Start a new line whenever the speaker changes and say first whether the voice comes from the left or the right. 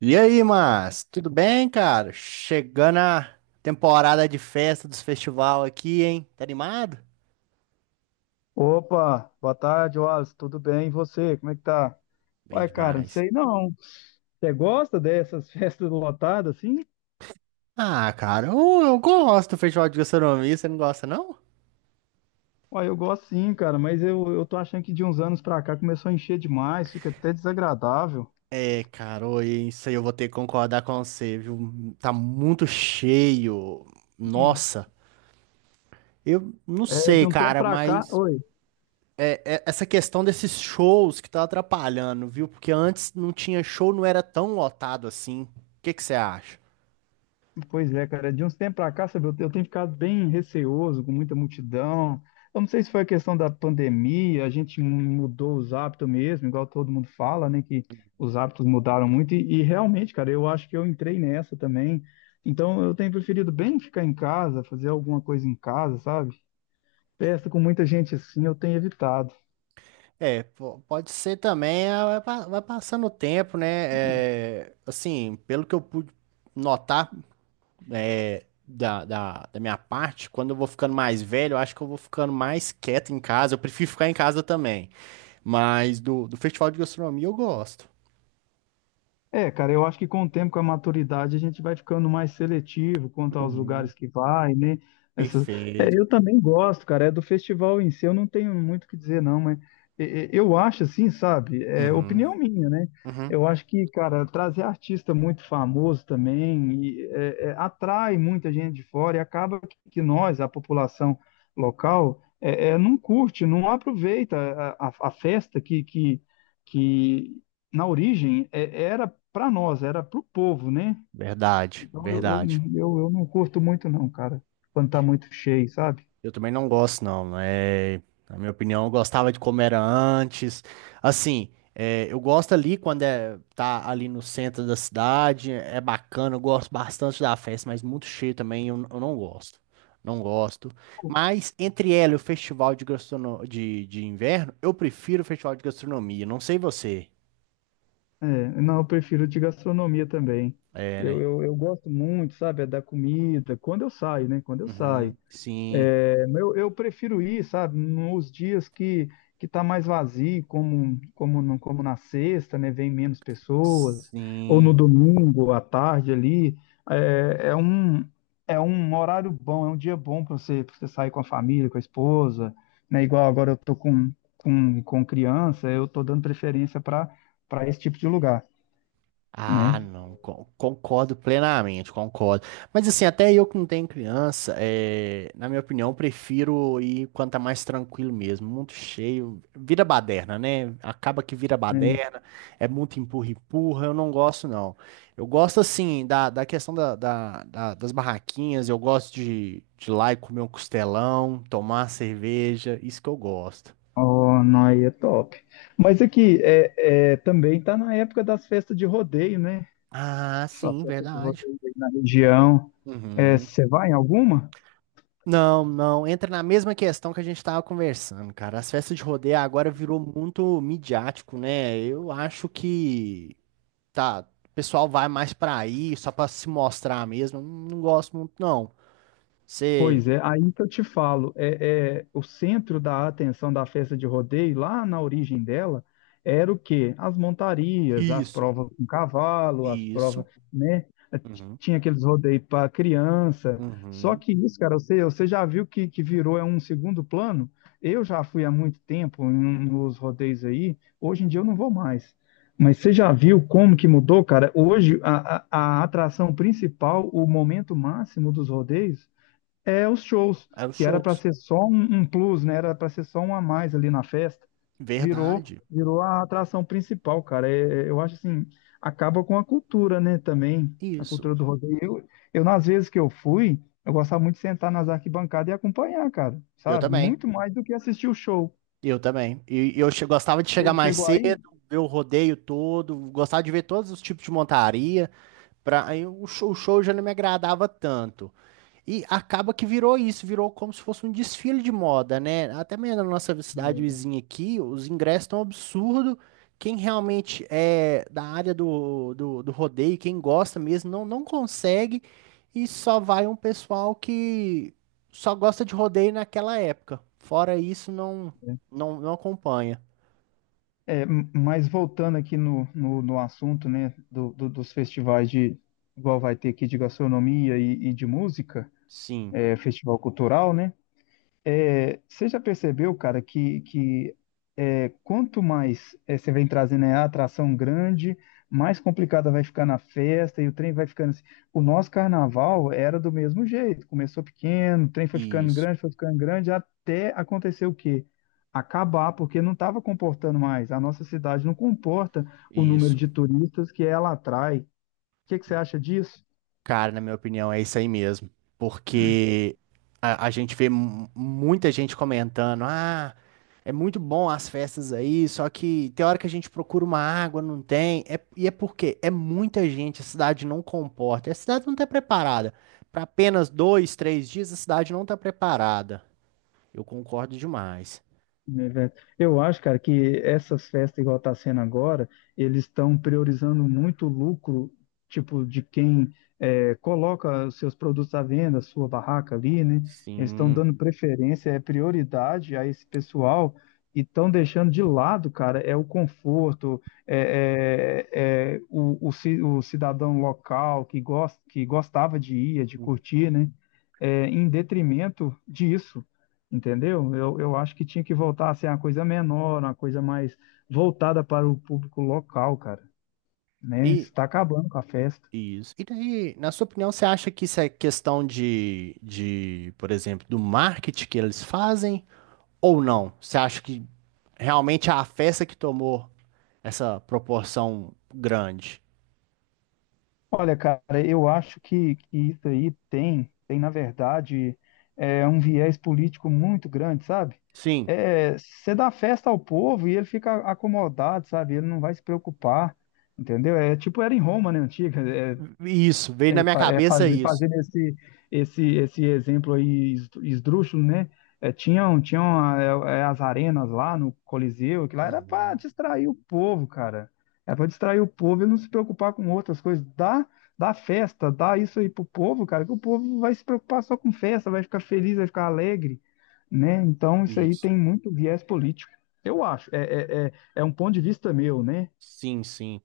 right: E aí, mas tudo bem, cara? Chegando a temporada de festa dos festival aqui, hein? Tá animado?
left: Opa, boa tarde, Wallace. Tudo bem? E você? Como é que tá?
right: Bem
left: Uai, cara, não
right: demais.
left: sei não. Você gosta dessas festas lotadas assim?
right: Ah, cara, eu gosto do festival de gastronomia, você não gosta, não?
left: Uai, eu gosto sim, cara, mas eu tô achando que de uns anos pra cá começou a encher demais, fica até desagradável.
right: É, cara, ô, isso aí eu vou ter que concordar com você, viu? Tá muito cheio. Nossa, eu não
left: É, de
right: sei,
left: um tempo
right: cara,
left: pra cá.
right: mas
left: Oi.
right: essa questão desses shows que tá atrapalhando, viu? Porque antes não tinha show, não era tão lotado assim. O que que você acha?
left: Pois é, cara, de uns tempos pra cá, sabe, eu tenho ficado bem receoso com muita multidão. Eu não sei se foi a questão da pandemia, a gente mudou os hábitos mesmo, igual todo mundo fala, né, que os hábitos mudaram muito e realmente, cara, eu acho que eu entrei nessa também. Então, eu tenho preferido bem ficar em casa, fazer alguma coisa em casa, sabe? Festa com muita gente assim, eu tenho evitado.
right: É, pode ser também, ah, vai passando o tempo, né? É, assim, pelo que eu pude notar é, da minha parte, quando eu vou ficando mais velho, eu acho que eu vou ficando mais quieto em casa. Eu prefiro ficar em casa também. Mas do festival de gastronomia eu gosto.
left: É, cara, eu acho que com o tempo, com a maturidade, a gente vai ficando mais seletivo quanto aos
right: Uhum.
left: lugares que vai, né? Essas... É,
right: Perfeito.
left: eu também gosto, cara, é do festival em si, eu não tenho muito o que dizer, não, mas eu acho assim, sabe? É
right: Uhum,
left: opinião minha, né?
right: uhum.
left: Eu acho que, cara, trazer artista muito famoso também atrai muita gente de fora e acaba que nós, a população local, não curte, não aproveita a festa que na origem era para nós, era pro povo, né?
right: Verdade,
left: Então
right: verdade.
left: eu não curto muito não, cara, quando tá muito cheio, sabe?
right: Eu também não gosto, não. É, na minha opinião, eu gostava de como era antes. Assim, é, eu gosto ali quando é, tá ali no centro da cidade, é bacana, eu gosto bastante da festa, mas muito cheio também, eu não gosto. Não gosto.
left: Co-
right: Mas entre ela e o festival de, gastrono... de inverno, eu prefiro o festival de gastronomia. Não sei você.
left: É, não, eu prefiro de gastronomia também.
right: É, né?
left: Eu gosto muito, sabe, é da comida, quando eu saio, né? Quando eu saio.
right: Uhum, sim,
left: É, eu prefiro ir, sabe, nos dias que está mais vazio, como, como, no- como na sexta, né, vem menos pessoas, ou no
right: sim.
left: domingo à tarde ali, é, é um, é um horário bom, é um dia bom para você, pra você sair com a família, com a esposa, né, igual agora eu tô com criança, eu tô dando preferência para esse tipo de lugar,
right: Ah,
left: né?
right: não, concordo plenamente, concordo. Mas assim, até eu que não tenho criança, é, na minha opinião, prefiro ir quando tá mais tranquilo mesmo, muito cheio, vira baderna, né? Acaba que vira
left: É.
right: baderna, é muito empurra-empurra, eu não gosto não. Eu gosto assim, da questão da das barraquinhas, eu gosto de ir lá e comer um costelão, tomar uma cerveja, isso que eu gosto.
left: Oh, não, aí é top. Mas aqui, também tá na época das festas de rodeio, né?
right: Ah,
left: Sua
right: sim,
left: cesta de
right: verdade.
left: vocês aí na região. É,
right: Uhum.
left: você vai em alguma?
right: Não, não, entra na mesma questão que a gente estava conversando, cara. As festas de rodeio agora virou muito midiático, né? Eu acho que tá, o pessoal vai mais pra aí só pra se mostrar mesmo. Eu não gosto muito, não. Você
left: Pois é, aí que eu te falo, o centro da atenção da festa de rodeio, lá na origem dela, era o quê? As montarias, as
right: isso,
left: provas com cavalo, as provas,
right: isso.
left: né?
right: Uhum.
left: Tinha aqueles rodeios para criança. Só
right: Uhum.
left: que isso, cara, você já viu que virou é um segundo plano? Eu já fui há muito tempo nos rodeios aí, hoje em dia eu não vou mais. Mas você já viu como que mudou, cara? Hoje, a atração principal, o momento máximo dos rodeios, é os shows,
right: É os
left: que era
right: shows.
left: para ser só um, um plus, né? Era para ser só um a mais ali na festa. Virou,
right: Verdade.
left: virou a atração principal, cara. Eu acho assim, acaba com a cultura, né, também, a
right: Isso.
left: cultura do rodeio. Nas vezes que eu fui, eu gostava muito de sentar nas arquibancadas e acompanhar, cara,
right: Eu
left: sabe?
right: também.
left: Muito mais do que assistir o show.
right: Eu também. E eu gostava de chegar
left: Você
right: mais
left: chegou aí?
right: cedo, ver o rodeio todo, gostava de ver todos os tipos de montaria. Pra, aí o show já não me agradava tanto. E acaba que virou isso, virou como se fosse um desfile de moda, né? Até mesmo na nossa cidade vizinha aqui, os ingressos estão absurdo. Quem realmente é da área do rodeio, quem gosta mesmo, não, não consegue. E só vai um pessoal que só gosta de rodeio naquela época. Fora isso, não, não, não acompanha.
left: É, mas voltando aqui no assunto, né, dos festivais de, igual vai ter aqui de gastronomia e de música,
right: Sim,
left: é, festival cultural, né? É, você já percebeu, cara, que é, quanto mais é, você vem trazendo é, a atração grande, mais complicada vai ficar na festa e o trem vai ficando assim. O nosso carnaval era do mesmo jeito, começou pequeno, o trem
right: isso,
left: foi ficando grande, até acontecer o quê? Acabar, porque não estava comportando mais. A nossa cidade não comporta o número
right: isso.
left: de turistas que ela atrai. O que que você acha disso?
right: Cara, na minha opinião, é isso aí mesmo. Porque a gente vê muita gente comentando: ah, é muito bom as festas aí, só que tem hora que a gente procura uma água, não tem. É, e é porque é muita gente, a cidade não comporta, a cidade não está preparada. Para apenas dois, três dias, a cidade não está preparada. Eu concordo demais.
left: Evento. Eu acho, cara, que essas festas igual tá sendo agora, eles estão priorizando muito o lucro, tipo, de quem é, coloca os seus produtos à venda, sua barraca ali, né? Eles estão
right: Sim.
left: dando preferência, é prioridade a esse pessoal e estão deixando de lado, cara, é o conforto, o cidadão local que gosta, que gostava de ir, de
right: Uhum.
left: curtir, né? É, em detrimento disso. Entendeu? Eu acho que tinha que voltar a ser uma coisa menor, uma coisa mais voltada para o público local, cara, né?
right: E,
left: Está acabando com a festa.
right: isso. E daí, na sua opinião, você acha que isso é questão de, por exemplo, do marketing que eles fazem ou não? Você acha que realmente é a festa que tomou essa proporção grande?
left: Olha, cara, eu acho que isso aí tem, na verdade, é um viés político muito grande, sabe?
right: Sim,
left: É, você dá festa ao povo e ele fica acomodado, sabe? Ele não vai se preocupar, entendeu? É tipo era em Roma, né, antiga, é,
right: isso. Veio na
left: É,
right: minha
left: é
right: cabeça
left: fazer,
right: isso.
left: fazendo esse exemplo aí esdrúxulo, né? É, tinham é, é, as arenas lá no Coliseu, que lá era para
right: Uhum.
left: distrair o povo, cara. Era para distrair o povo e não se preocupar com outras coisas. Dá festa, dá isso aí pro povo, cara, que o povo vai se preocupar só com festa, vai ficar feliz, vai ficar alegre, né? Então isso aí
right: Isso.
left: tem muito viés político. Eu acho, é um ponto de vista meu, né?
right: Sim, sim.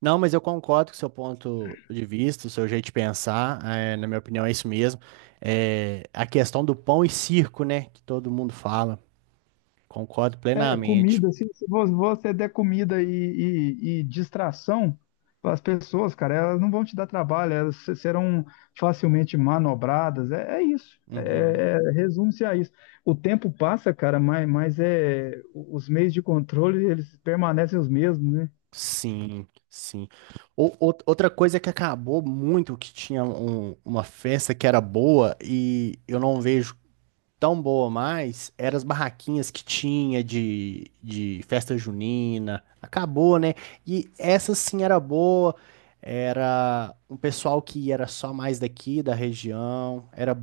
right: Não, mas eu concordo com o seu ponto de vista, o seu jeito de pensar. É, na minha opinião, é isso mesmo. É, a questão do pão e circo, né? Que todo mundo fala. Concordo
left: É,
right: plenamente.
left: comida, se vo- você der comida e distração para as pessoas, cara, elas não vão te dar trabalho, elas se- serão facilmente manobradas. É, é isso.
right: Uhum.
left: Resume-se a isso. O tempo passa, cara, os meios de controle eles permanecem os mesmos, né?
right: Sim, sim. Outra coisa que acabou muito, que tinha uma festa que era boa e eu não vejo tão boa mais, eram as barraquinhas que tinha de festa junina. Acabou, né? E essa sim era boa, era um pessoal que era só mais daqui da região, era,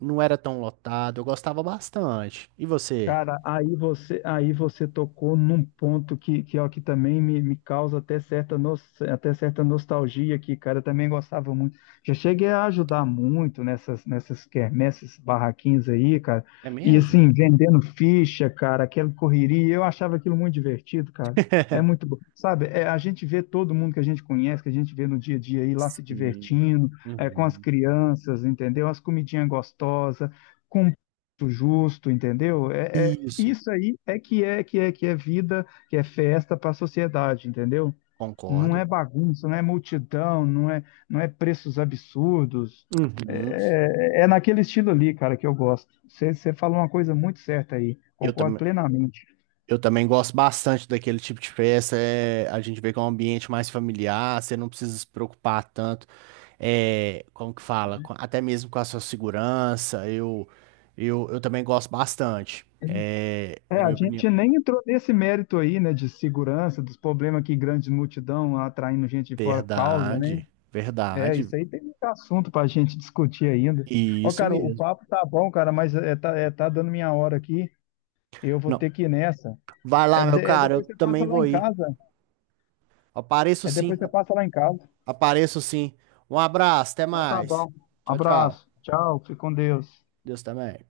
right: não era tão lotado, eu gostava bastante. E você?
left: Cara, aí você tocou num ponto que, ó, que também me causa até certa, até certa nostalgia aqui, cara. Eu também gostava muito. Já cheguei a ajudar muito nessas quermesses, barraquinhas aí, cara.
right: É
left: E
right: mesmo?
left: assim, vendendo ficha, cara, aquela correria. Eu achava aquilo muito divertido, cara. É muito bom. Sabe, é, a gente vê todo mundo que a gente conhece, que a gente vê no dia a dia aí lá se
right: Sim.
left: divertindo, é, com as
right: Uhum.
left: crianças, entendeu? As comidinhas gostosas com justo, entendeu? É,
right: Isso,
left: isso aí é que é que é que é vida, que é festa para a sociedade, entendeu? Não é
right: concordo.
left: bagunça, não é multidão, não é preços absurdos.
right: Uhum.
left: É naquele estilo ali, cara, que eu gosto. Você falou uma coisa muito certa aí,
right: Eu,
left: concordo
right: tam
left: plenamente.
right: eu também gosto bastante daquele tipo de festa. É, a gente vê que é um ambiente mais familiar, você não precisa se preocupar tanto, é, como que fala, com- até mesmo com a sua segurança. Eu também gosto bastante. É, na
left: É, a
right: minha opinião.
left: gente nem entrou nesse mérito aí, né, de segurança, dos problemas que grande multidão atraindo gente de fora causa, né?
right: Verdade,
left: É,
right: verdade.
left: isso aí tem muito assunto pra gente discutir ainda. Ó,
right: Isso
left: cara, o
right: mesmo.
left: papo tá bom, cara, tá dando minha hora aqui. Eu vou
right: Não,
left: ter que ir nessa.
right: vai
left: É,
right: lá, meu
left: é
right: cara, eu
left: depois você passa
right: também
left: lá
right: vou
left: em
right: ir.
left: casa.
right: Apareço
left: É
right: sim,
left: depois você passa lá em casa.
right: apareço sim. Um abraço, até
left: Então tá
right: mais.
left: bom.
right: Tchau, tchau.
left: Abraço. Tchau. Fique com Deus.
right: Deus também.